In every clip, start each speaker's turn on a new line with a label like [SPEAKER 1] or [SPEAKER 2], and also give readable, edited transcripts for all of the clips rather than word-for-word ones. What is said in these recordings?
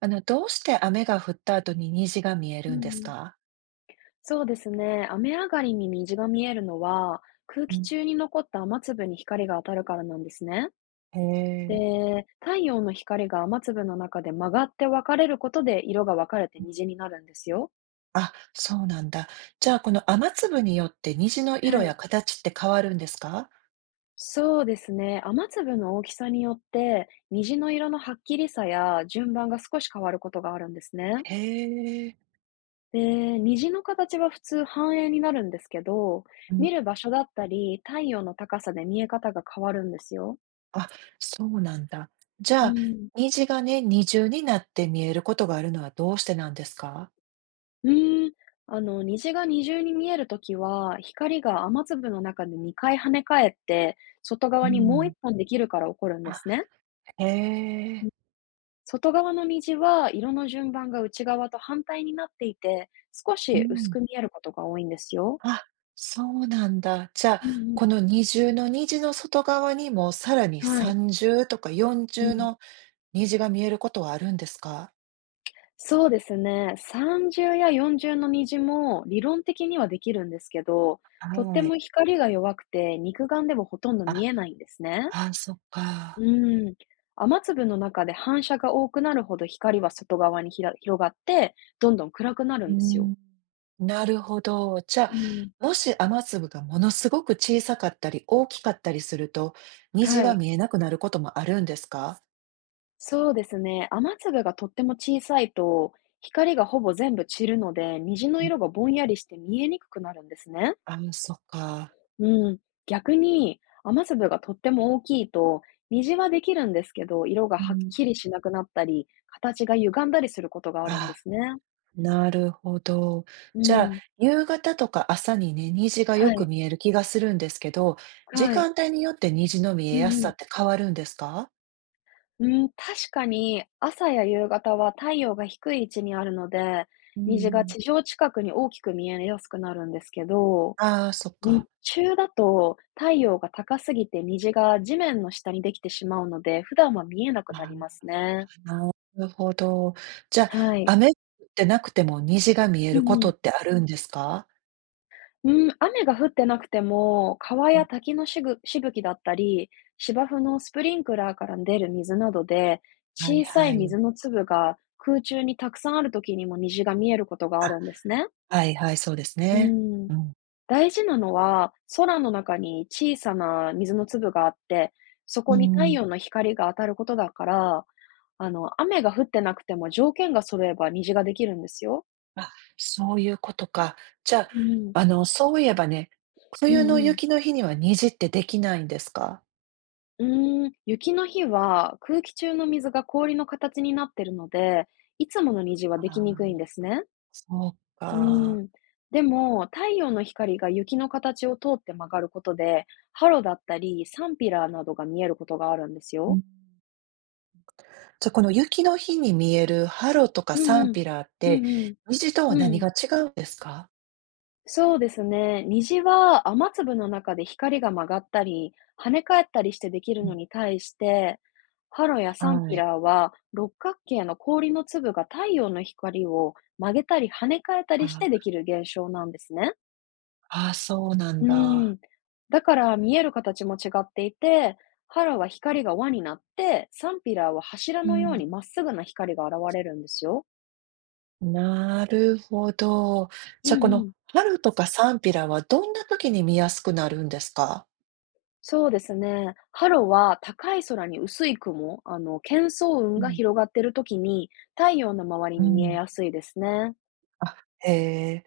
[SPEAKER 1] どうして雨が降った後に虹が見え
[SPEAKER 2] う
[SPEAKER 1] るん
[SPEAKER 2] ん
[SPEAKER 1] で
[SPEAKER 2] う
[SPEAKER 1] す
[SPEAKER 2] ん、
[SPEAKER 1] か？
[SPEAKER 2] そうですね。雨上がりに虹が見えるのは、空
[SPEAKER 1] う
[SPEAKER 2] 気
[SPEAKER 1] ん、
[SPEAKER 2] 中に残った雨粒に光が当たるからなんですね。
[SPEAKER 1] へえ。
[SPEAKER 2] で、太陽の光が雨粒の中で曲がって分かれることで色が分かれて虹になるんですよ。
[SPEAKER 1] あ、そうなんだ。じゃあ、この雨粒によって虹の
[SPEAKER 2] は
[SPEAKER 1] 色や
[SPEAKER 2] い。
[SPEAKER 1] 形って変わるんですか？
[SPEAKER 2] そうですね。雨粒の大きさによって、虹の色のはっきりさや順番が少し変わることがあるんですね。
[SPEAKER 1] へえ。
[SPEAKER 2] で、虹の形は普通半円になるんですけど、
[SPEAKER 1] うん。
[SPEAKER 2] 見る場所だったり、太陽の高さで見え方が変わるんですよ。
[SPEAKER 1] あ、そうなんだ。じ
[SPEAKER 2] う
[SPEAKER 1] ゃあ、
[SPEAKER 2] ん
[SPEAKER 1] 虹がね、二重になって見えることがあるのはどうしてなんですか？
[SPEAKER 2] うーん、虹が二重に見えるときは、光が雨粒の中で2回跳ね返って、外
[SPEAKER 1] う
[SPEAKER 2] 側にもう
[SPEAKER 1] ん。
[SPEAKER 2] 一本できるから起こるんで
[SPEAKER 1] あ、
[SPEAKER 2] すね。
[SPEAKER 1] へえ。
[SPEAKER 2] 外側の虹は色の順番が内側と反対になっていて、少
[SPEAKER 1] う
[SPEAKER 2] し薄
[SPEAKER 1] ん。
[SPEAKER 2] く見えることが多いんですよ。
[SPEAKER 1] あ、そうなんだ。じゃあ、
[SPEAKER 2] うんう
[SPEAKER 1] こ
[SPEAKER 2] ん
[SPEAKER 1] の二重の虹の外側にも、さらに
[SPEAKER 2] はい。
[SPEAKER 1] 三重とか四
[SPEAKER 2] う
[SPEAKER 1] 重
[SPEAKER 2] ん。
[SPEAKER 1] の虹が見えることはあるんですか？
[SPEAKER 2] そうですね。三重や四重の虹も理論的にはできるんですけど、とって
[SPEAKER 1] は
[SPEAKER 2] も
[SPEAKER 1] い。
[SPEAKER 2] 光が弱くて肉眼でもほとんど見
[SPEAKER 1] あ、
[SPEAKER 2] えないんですね。
[SPEAKER 1] ああそっか。
[SPEAKER 2] うん。雨粒の中で反射が多くなるほど光は外側に広がって、どんどん暗くなる
[SPEAKER 1] うー
[SPEAKER 2] んですよ。
[SPEAKER 1] ん、なるほど。じゃ
[SPEAKER 2] うん。
[SPEAKER 1] あ、もし雨粒がものすごく小さかったり、大きかったりすると、虹
[SPEAKER 2] は
[SPEAKER 1] は
[SPEAKER 2] い。
[SPEAKER 1] 見えなくなることもあるんですか？
[SPEAKER 2] そうですね。雨粒がとっても小さいと、光がほぼ全部散るので、虹の
[SPEAKER 1] うん、
[SPEAKER 2] 色がぼんやりして見えにくくなるんですね。
[SPEAKER 1] あそっか。
[SPEAKER 2] うん。逆に、雨粒がとっても大きいと、虹はできるんですけど、色が
[SPEAKER 1] う
[SPEAKER 2] はっ
[SPEAKER 1] ん。
[SPEAKER 2] きりしなくなったり、形が歪んだりすることがあるんで
[SPEAKER 1] あ、
[SPEAKER 2] すね。
[SPEAKER 1] なるほど。
[SPEAKER 2] う
[SPEAKER 1] じゃあ、
[SPEAKER 2] ん。
[SPEAKER 1] 夕方とか朝にね、虹がよ
[SPEAKER 2] は
[SPEAKER 1] く
[SPEAKER 2] い。
[SPEAKER 1] 見える気がするんですけど、時
[SPEAKER 2] はい。
[SPEAKER 1] 間帯によって虹の見え
[SPEAKER 2] う
[SPEAKER 1] や
[SPEAKER 2] ん
[SPEAKER 1] す
[SPEAKER 2] う
[SPEAKER 1] さ
[SPEAKER 2] ん。
[SPEAKER 1] って変わるんですか？
[SPEAKER 2] うん、確かに朝や夕方は太陽が低い位置にあるので、
[SPEAKER 1] う
[SPEAKER 2] 虹が
[SPEAKER 1] ん。
[SPEAKER 2] 地上近くに大きく見えやすくなるんですけど、
[SPEAKER 1] ああ、そっ
[SPEAKER 2] 日
[SPEAKER 1] か。
[SPEAKER 2] 中だと太陽が高すぎて虹が地面の下にできてしまうので、普段は見えなくな
[SPEAKER 1] ああ。
[SPEAKER 2] りますね。
[SPEAKER 1] なるほど。じゃ、
[SPEAKER 2] は
[SPEAKER 1] あ
[SPEAKER 2] い。
[SPEAKER 1] 雨ってなくても虹が見え
[SPEAKER 2] う
[SPEAKER 1] るこ
[SPEAKER 2] んう
[SPEAKER 1] と
[SPEAKER 2] ん。
[SPEAKER 1] ってあるんですか？
[SPEAKER 2] うん、雨が降ってなくても、川
[SPEAKER 1] うん、
[SPEAKER 2] や滝のしぶきだったり、芝生のスプリンクラーから出る水などで、
[SPEAKER 1] はい
[SPEAKER 2] 小さ
[SPEAKER 1] は
[SPEAKER 2] い
[SPEAKER 1] い。
[SPEAKER 2] 水の粒が空中にたくさんある時にも虹が見えることがあ
[SPEAKER 1] あ、
[SPEAKER 2] るんですね。
[SPEAKER 1] はいはい、そうです
[SPEAKER 2] う
[SPEAKER 1] ね。
[SPEAKER 2] ん。
[SPEAKER 1] うん。
[SPEAKER 2] 大事なのは、空の中に小さな水の粒があって、そこ
[SPEAKER 1] う
[SPEAKER 2] に太
[SPEAKER 1] ん。
[SPEAKER 2] 陽の光が当たることだから、雨が降ってなくても条件が揃えば虹ができるんですよ。
[SPEAKER 1] あ、そういうことか。じゃ、あ
[SPEAKER 2] うん。
[SPEAKER 1] そういえばね、
[SPEAKER 2] うん
[SPEAKER 1] 冬の
[SPEAKER 2] うん。
[SPEAKER 1] 雪の日には虹ってできないんですか？
[SPEAKER 2] うーん、雪の日は空気中の水が氷の形になってるので、いつもの虹は
[SPEAKER 1] あ
[SPEAKER 2] できにくい
[SPEAKER 1] あ、
[SPEAKER 2] んですね。
[SPEAKER 1] そう
[SPEAKER 2] うー
[SPEAKER 1] か。
[SPEAKER 2] ん。でも、太陽の光が雪の形を通って曲がることで、ハロだったり、サンピラーなどが見えることがあるんです
[SPEAKER 1] う
[SPEAKER 2] よ。
[SPEAKER 1] ん。じゃあ、この雪の日に見えるハロとか
[SPEAKER 2] う
[SPEAKER 1] サ
[SPEAKER 2] ん
[SPEAKER 1] ン
[SPEAKER 2] うん。
[SPEAKER 1] ピラーっ
[SPEAKER 2] う
[SPEAKER 1] て、
[SPEAKER 2] んうん。
[SPEAKER 1] 虹とは
[SPEAKER 2] う
[SPEAKER 1] 何
[SPEAKER 2] ん。
[SPEAKER 1] が違うんですか？
[SPEAKER 2] そうですね。虹は雨粒の中で光が曲がったり、跳ね返ったりしてできる
[SPEAKER 1] う
[SPEAKER 2] の
[SPEAKER 1] ん、
[SPEAKER 2] に対して、ハロやサン
[SPEAKER 1] は
[SPEAKER 2] ピラ
[SPEAKER 1] い。
[SPEAKER 2] ーは六角形の氷の粒が太陽の光を曲げたり跳ね返ったりしてできる現象なんですね。
[SPEAKER 1] ああ、そうなん
[SPEAKER 2] う
[SPEAKER 1] だ。
[SPEAKER 2] ん。だから見える形も違っていて、ハロは光が輪になって、サンピラーは柱
[SPEAKER 1] う
[SPEAKER 2] のように
[SPEAKER 1] ん、
[SPEAKER 2] まっすぐな光が現れるんですよ。
[SPEAKER 1] なるほど。
[SPEAKER 2] う
[SPEAKER 1] じゃ、あ
[SPEAKER 2] ん
[SPEAKER 1] こ
[SPEAKER 2] う
[SPEAKER 1] の
[SPEAKER 2] ん。
[SPEAKER 1] 春とかサンピラはどんな時に見やすくなるんですか？
[SPEAKER 2] そうですね。ハロは高い空に薄い雲、喧騒雲
[SPEAKER 1] う
[SPEAKER 2] が
[SPEAKER 1] ん。
[SPEAKER 2] 広がっている時に太陽の周り
[SPEAKER 1] う
[SPEAKER 2] に見え
[SPEAKER 1] ん。
[SPEAKER 2] やすいですね。
[SPEAKER 1] あ、へえ。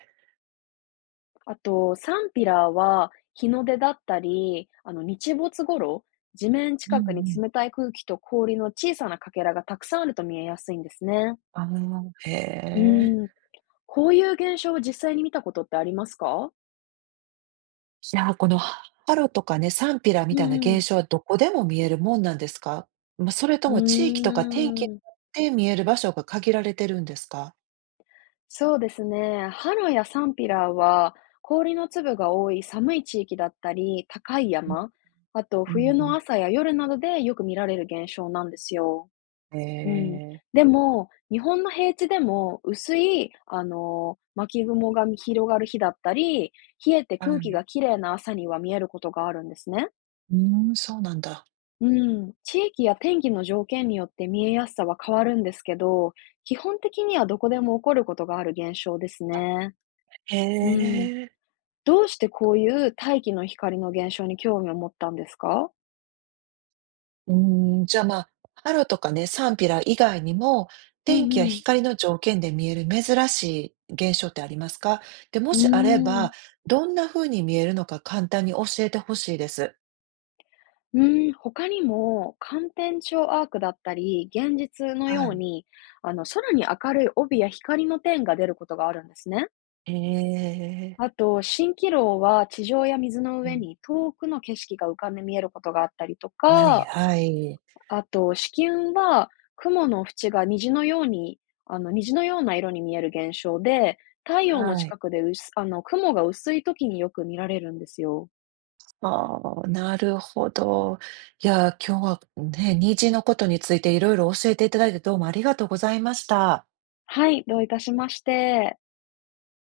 [SPEAKER 2] あと、サンピラーは日の出だったり、日没頃、地面
[SPEAKER 1] うんう
[SPEAKER 2] 近くに
[SPEAKER 1] ん。
[SPEAKER 2] 冷たい空気と氷の小さなかけらがたくさんあると見えやすいんですね。
[SPEAKER 1] ああ、へ
[SPEAKER 2] う
[SPEAKER 1] え。
[SPEAKER 2] ん。こういう現象を実際に見たことってありますか？
[SPEAKER 1] いや、この春とかね、サンピラみ
[SPEAKER 2] う
[SPEAKER 1] たいな
[SPEAKER 2] んうん。
[SPEAKER 1] 現象はどこでも見えるもんなんですか？ま、それとも地域
[SPEAKER 2] うー
[SPEAKER 1] とか天気に
[SPEAKER 2] ん。
[SPEAKER 1] よって見える場所が限られてるんですか？
[SPEAKER 2] そうですね。ハロやサンピラーは氷の粒が多い寒い地域だったり、高い
[SPEAKER 1] うん、
[SPEAKER 2] 山、あと
[SPEAKER 1] う
[SPEAKER 2] 冬
[SPEAKER 1] んう
[SPEAKER 2] の
[SPEAKER 1] ん。
[SPEAKER 2] 朝や夜などでよく見られる現象なんですよ。
[SPEAKER 1] へ
[SPEAKER 2] うん。
[SPEAKER 1] え、
[SPEAKER 2] でも、日本の平地でも薄い、巻雲が広がる日だったり、冷えて
[SPEAKER 1] は
[SPEAKER 2] 空気
[SPEAKER 1] い。
[SPEAKER 2] がきれいな朝には見えることがあるんですね。
[SPEAKER 1] そうなんだ。
[SPEAKER 2] うん。地域や天気の条件によって見えやすさは変わるんですけど、基本的にはどこでも起こることがある現象ですね。
[SPEAKER 1] へ
[SPEAKER 2] うん。
[SPEAKER 1] え。
[SPEAKER 2] どうしてこういう大気の光の現象に興味を持ったんですか？
[SPEAKER 1] じゃあ、まあ、春とかね、サンピラ以外にも、
[SPEAKER 2] う
[SPEAKER 1] 天
[SPEAKER 2] ん
[SPEAKER 1] 気や
[SPEAKER 2] うん。
[SPEAKER 1] 光の条件で見える珍しい現象ってありますか？で、も
[SPEAKER 2] う
[SPEAKER 1] しあれ
[SPEAKER 2] ーん。
[SPEAKER 1] ば、どんな風に見えるのか簡単に教えてほしいです。
[SPEAKER 2] うーん、他にも観天頂アークだったり、現実の
[SPEAKER 1] は
[SPEAKER 2] よう
[SPEAKER 1] い。
[SPEAKER 2] に、空に明るい帯や光の点が出ることがあるんですね。
[SPEAKER 1] えー、
[SPEAKER 2] あと、蜃気楼は地上や水の
[SPEAKER 1] う
[SPEAKER 2] 上
[SPEAKER 1] ん。
[SPEAKER 2] に遠くの景色が浮かんで見えることがあったりと
[SPEAKER 1] はい
[SPEAKER 2] か
[SPEAKER 1] はい。
[SPEAKER 2] あと、子雲は雲の縁が虹のような色に見える現象で、太陽の
[SPEAKER 1] はい。
[SPEAKER 2] 近くでうすあの、雲が薄い時によく見られるんですよ。
[SPEAKER 1] ああ、なるほど。いやー、今日はね、虹のことについていろいろ教えていただいてどうもありがとうございました。
[SPEAKER 2] はい、どういたしまして。